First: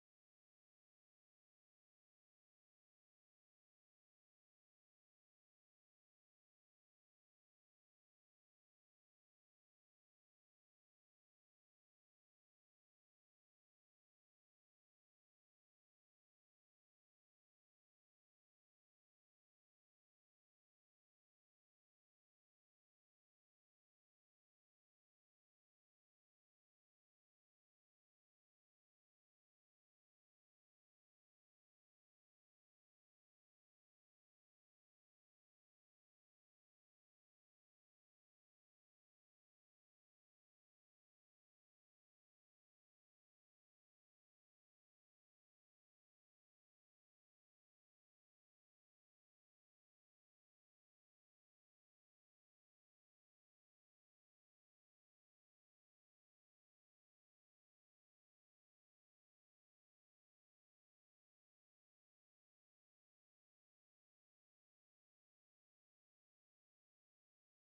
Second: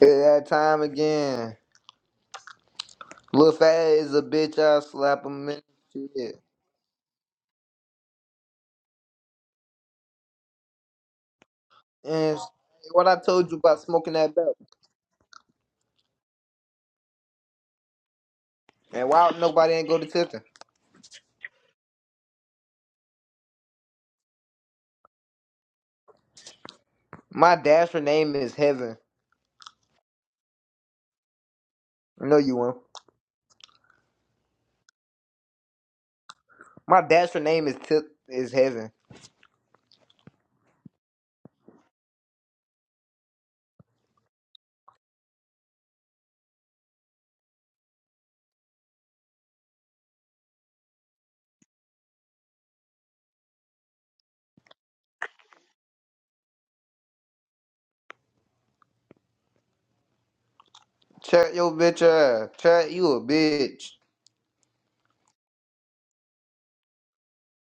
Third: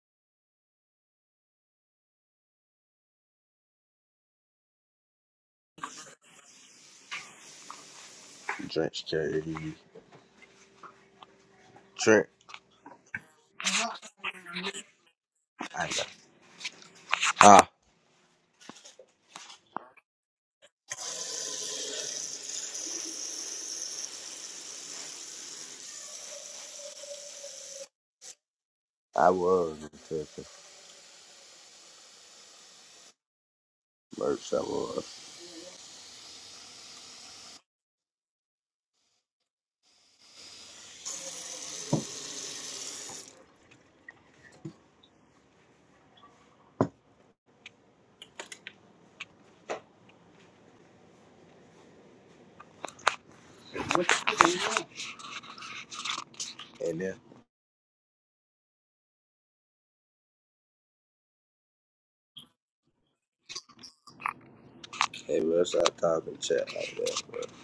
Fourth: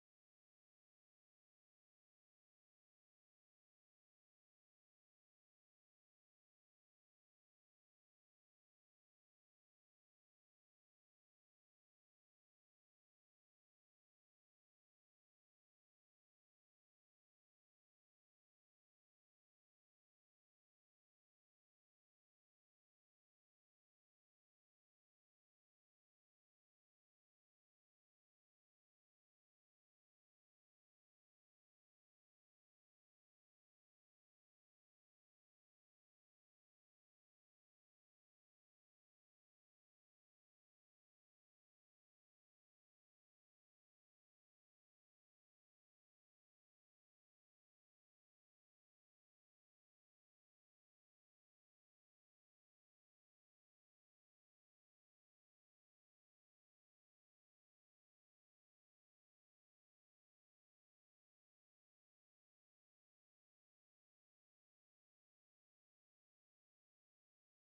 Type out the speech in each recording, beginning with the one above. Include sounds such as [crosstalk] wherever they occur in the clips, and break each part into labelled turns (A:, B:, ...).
A: At that time again. Lil Fat is a bitch, I'll slap him in the shit.
B: Drench K Trent.
A: And what I told you about smoking that belt.
B: I know. Ah.
A: And why nobody ain't go to Tipton? My dasher name is Heaven.
B: I was in Texas.
A: I know you won't.
B: Merch, I was.
A: My dasher name is Tip is Heaven.
B: And then
A: Chat your bitch ass. Chat you a bitch.
B: came up, started talking chat like that, bro.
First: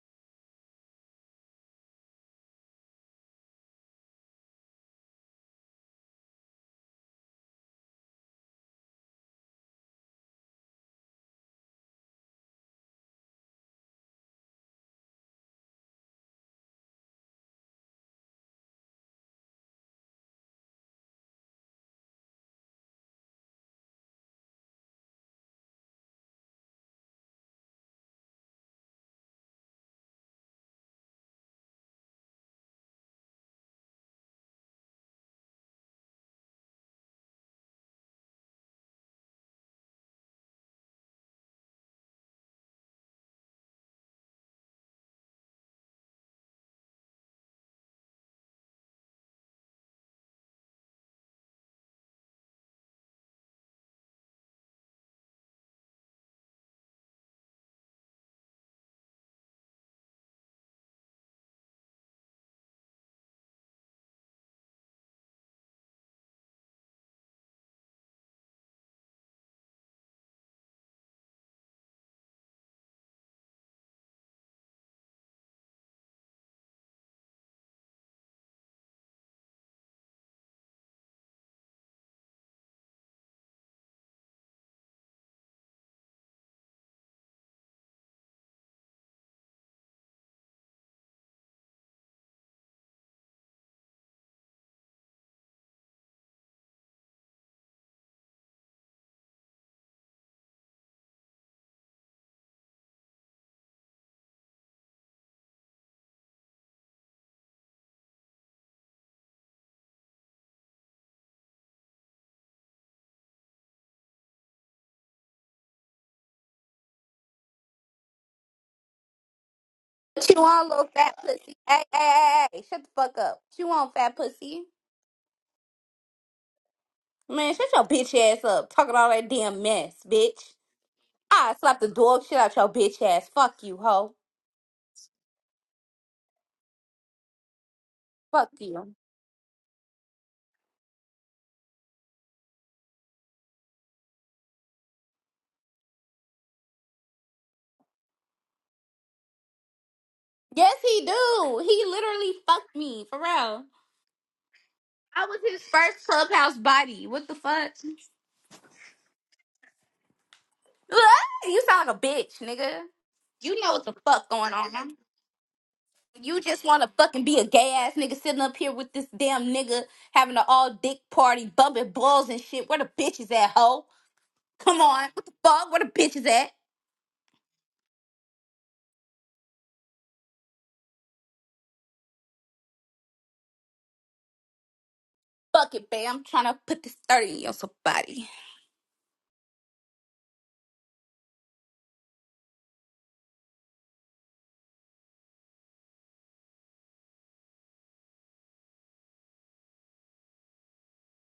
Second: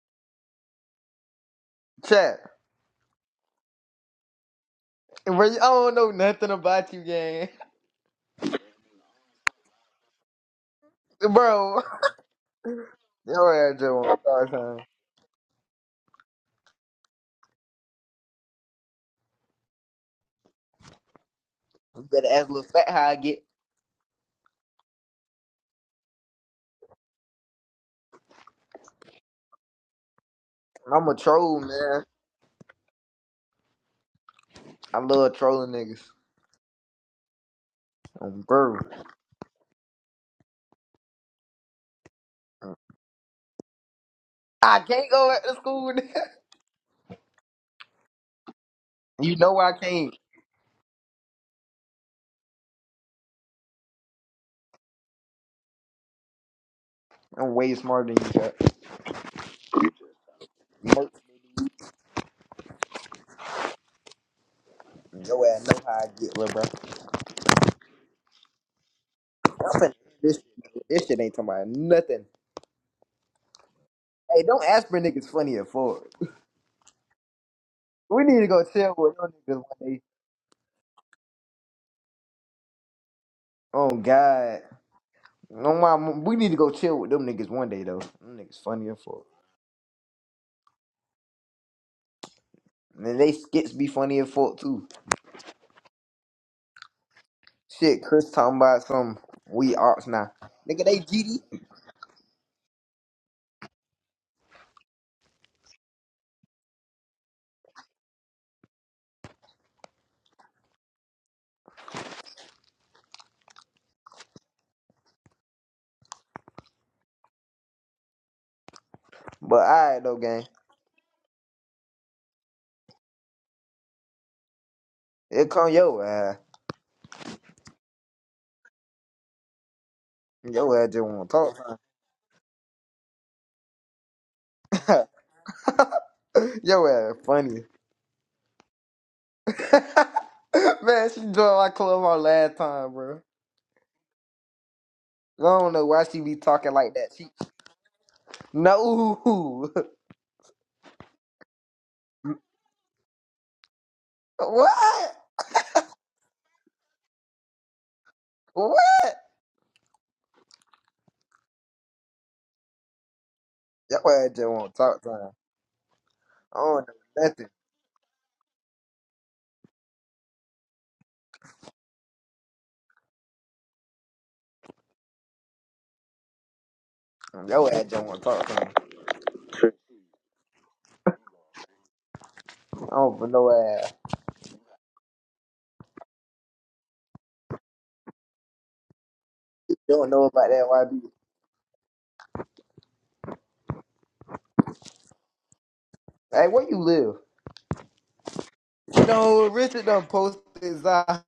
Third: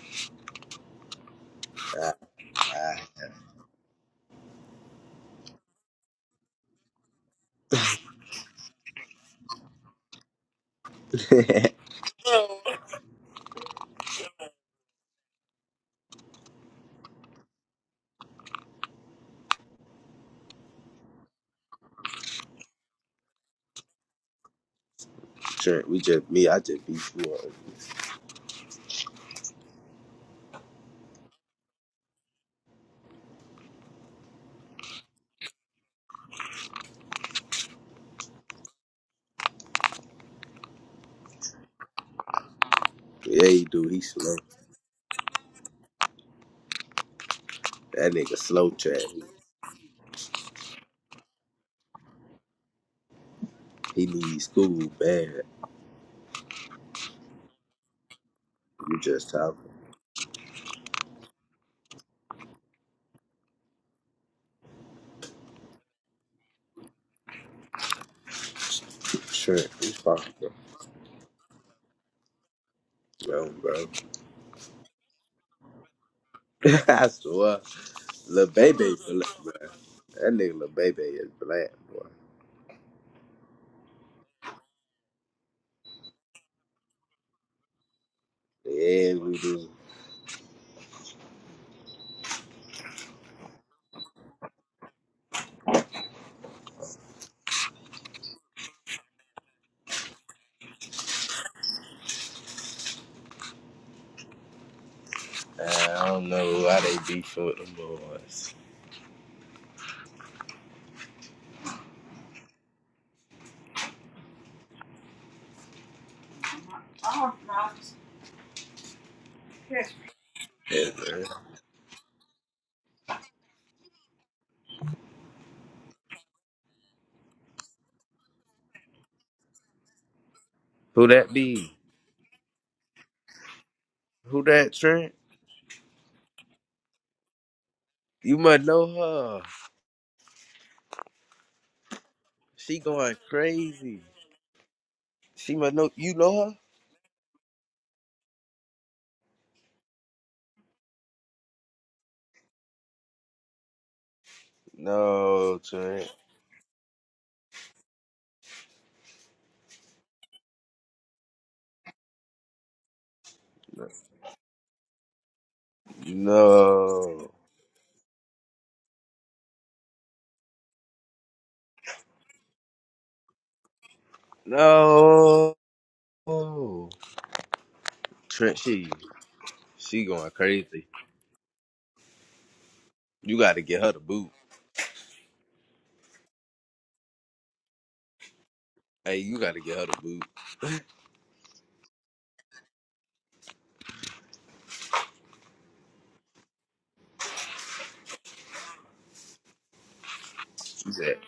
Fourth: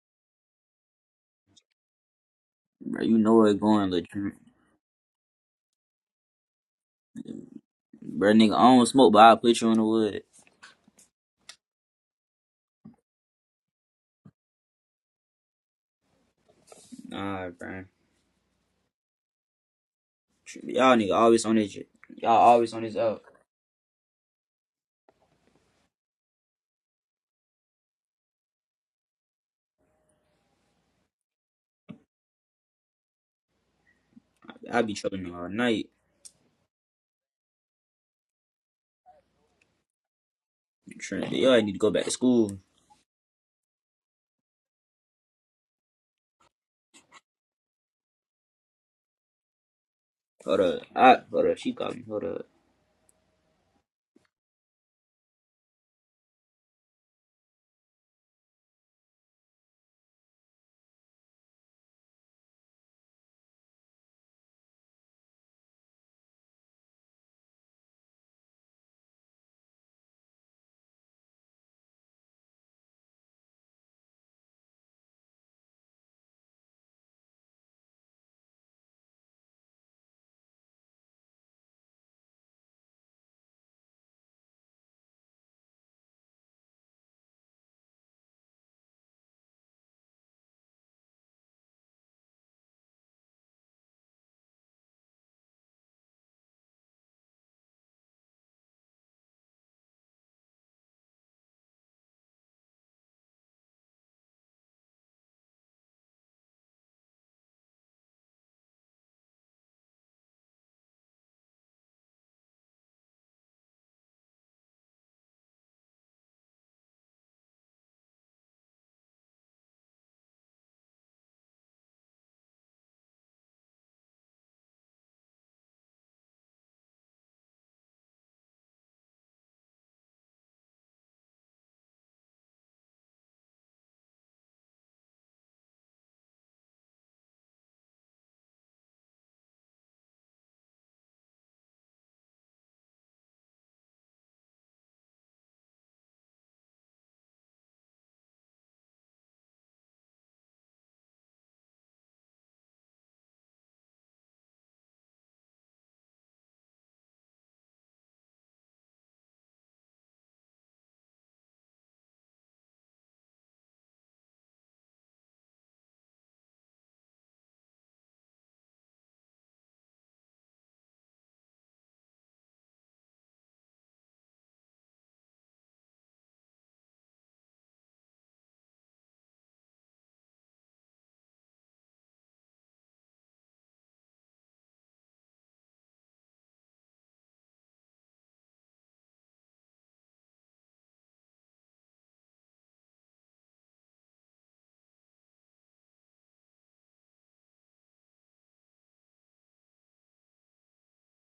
A: Chat.
B: Ah,
C: Bro, you know it going, but
A: Bro, I don't know nothing about you, gang.
C: bro, nigga, I don't smoke, but I'll put you in the wood.
A: [laughs]
B: ah.
A: Bro. Your ass just want to start time.
C: Nah, bro. Y'all nigga always on this shit.
A: You better
C: Y'all
A: ask Lil
C: always on
A: Fat
C: this
A: how I
C: out.
A: get.
B: [laughs] Trent, we just, me, I just be slow.
A: I'm a troll, man.
C: I be
A: I
C: trolling
A: love
C: all
A: trolling
C: night.
A: niggas. i am bro.
C: Trent, Y'all need to go back to school.
B: Yeah, he do. He slow.
A: I can't go back to school.
B: That nigga slow chat.
A: [laughs] you know I can't.
C: Hold up. I, hold up. She called me. Hold up.
B: He, he needs school bad.
A: I'm way smarter than you, Chuck.
B: You just talking.
A: Merch, nigga. Yo ass know how I get, little bro.
B: Trent,
A: I'm finna end
B: he's fucking.
A: This, shit, nigga. this shit ain't talking about nothing.
B: No, bro.
A: Hey, don't ask for niggas funny or forward.
B: [laughs] I swear.
A: We need
B: Lil
A: to go
B: Baby,
A: chill with them
B: bla- bro.
A: niggas one day.
B: That nigga Lil Baby is black, boy.
A: Oh God, no, my, we need to go chill with them niggas one day though. Them niggas funny or
B: Yeah,
A: forward.
B: we do.
A: And then they skits be funny as fuck too. Shit, Chris talking about some we arts now. Nigga, they GD.
B: Man, I don't know why they beefing with them boys.
A: But alright though,
D: She
A: gang.
D: want little
B: Yeah,
D: fat
B: man.
D: pussy. Hey, hey, hey, hey, hey, shut the fuck up. She want fat pussy.
A: It come yo ass.
D: Man, shut your bitch ass up. Talking all that damn mess, bitch.
A: Yo ass just
B: Who
A: wanna
B: that
D: I
A: talk.
B: be?
D: slap the dog shit out your bitch ass. Fuck you, hoe.
B: Who that
A: [laughs]
B: Trent?
A: Yo ass funny.
B: You
D: Fuck
B: must know
D: you.
B: her.
A: [laughs] Man, she joined my club on last
B: She
A: time,
B: going
A: bro.
B: crazy.
A: I
B: She
A: don't
B: must
A: know
B: know
A: why
B: you
A: she be
B: know her?
A: talking like that. She no. [laughs]
D: Yes, he do. He literally fucked me, for real.
A: What?
D: I was
B: No,
D: his first
B: Trent.
D: clubhouse body. What the fuck? [laughs]
A: What?
D: Ah, You sound like a bitch, nigga. You know what the
A: Yo
D: fuck
A: ass just
D: going
A: won't
D: on.
A: talk to her.
D: You
A: I
D: just want
A: don't
D: to
A: know
D: fucking
B: No.
D: be a
A: nothing.
D: gay ass nigga sitting up here with this damn nigga having an all dick party, bumping balls and shit. Where the bitch is at, hoe? Come on. What the
B: No.
D: fuck? Where the bitch is at?
A: Yo ass just won't talk to
B: Trent
A: her.
B: she she going crazy.
A: I don't know
B: You
A: no
B: gotta get her
A: ass.
B: the boot.
D: Fuck it, babe. I'm trying to put this 30 on somebody.
B: Hey, you gotta get her
A: You
B: the
A: don't
B: boot.
A: know about that YB. Hey, where you live? No, Richard done posted
B: She said.
A: Zai.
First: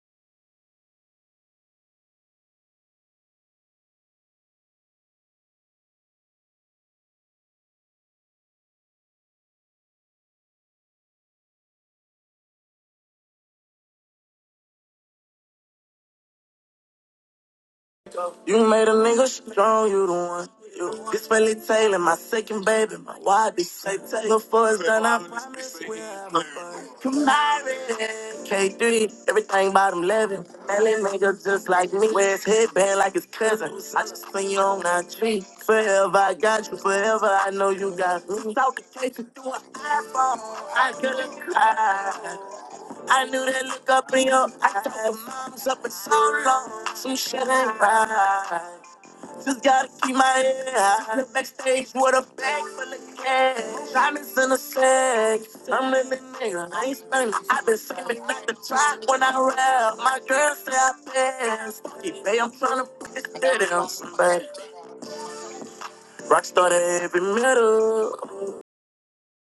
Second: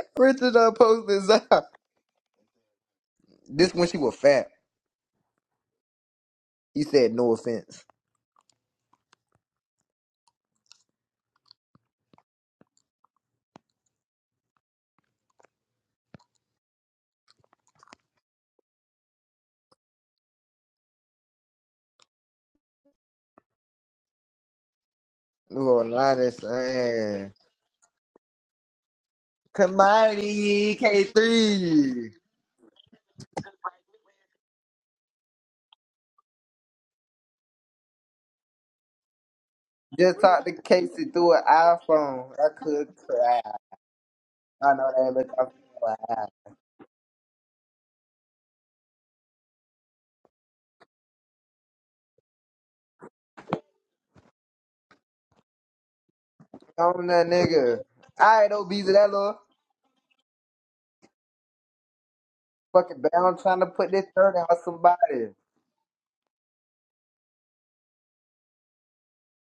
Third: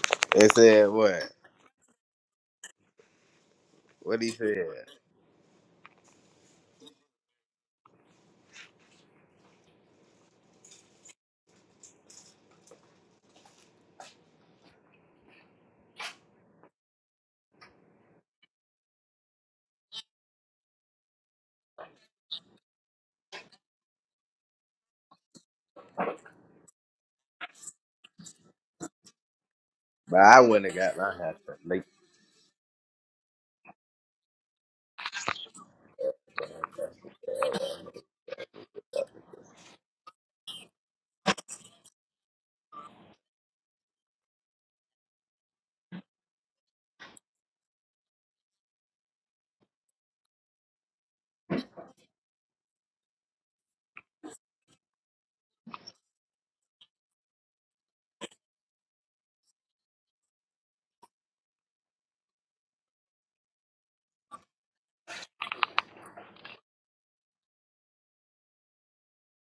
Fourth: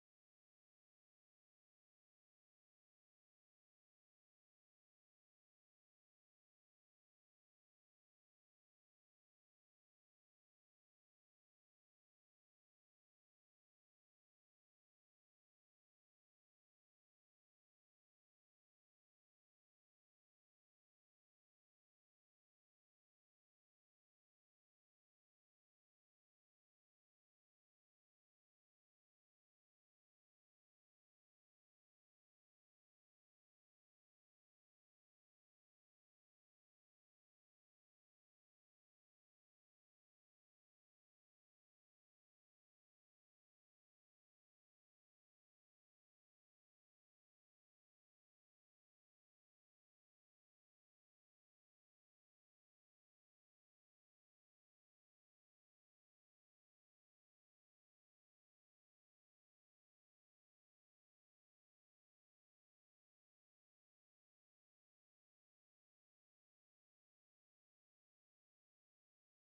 A: [laughs]
B: It
A: Richard done
B: said
A: posted
B: what?
A: Zai. [laughs] This when she was
B: What he
A: fat.
B: said.
A: He said no offense.
D: You made a nigga strong, you the one. this Billy Taylor, my second baby, my wife, bitch, say Before it's done, I promise
A: Lil
D: we'll have a
A: Linus
D: fun.
A: and
D: Kamari, K3, everything bottom
B: But I
D: 11. Man,
B: wouldn't
A: Commodity
B: have got
D: that
B: my
D: nigga just
B: hat.
D: like me.
A: K3.
D: Wear his headband like his cousin. I just seen you on that tree. Forever I got you, forever I know you got me. Talk to k through an
A: Just
D: iPhone,
A: talked to
D: I
A: Casey through
D: couldn't
A: an iPhone.
D: cry.
A: I could
D: I
A: cry.
D: knew that look up in your
A: I know that
D: eyes.
A: look I'm
D: Mom's up for
A: fly.
D: so long, some shit ain't right. Just gotta keep my head high. The backstage with a bag full of cash. Diamonds in a sack. I'm in the nigga, I ain't
A: on that
D: spending. i been
A: nigga.
D: saving back
A: Alright
D: the
A: though, Beezy,
D: track
A: that
D: when I
A: little
D: rap. My girl say I pass. Hey, babe, I'm trying to
A: fucking
D: put this
A: bound trying to
D: dirty on
A: put this shirt
D: somebody.
A: on somebody.
D: Rockstar to every middle.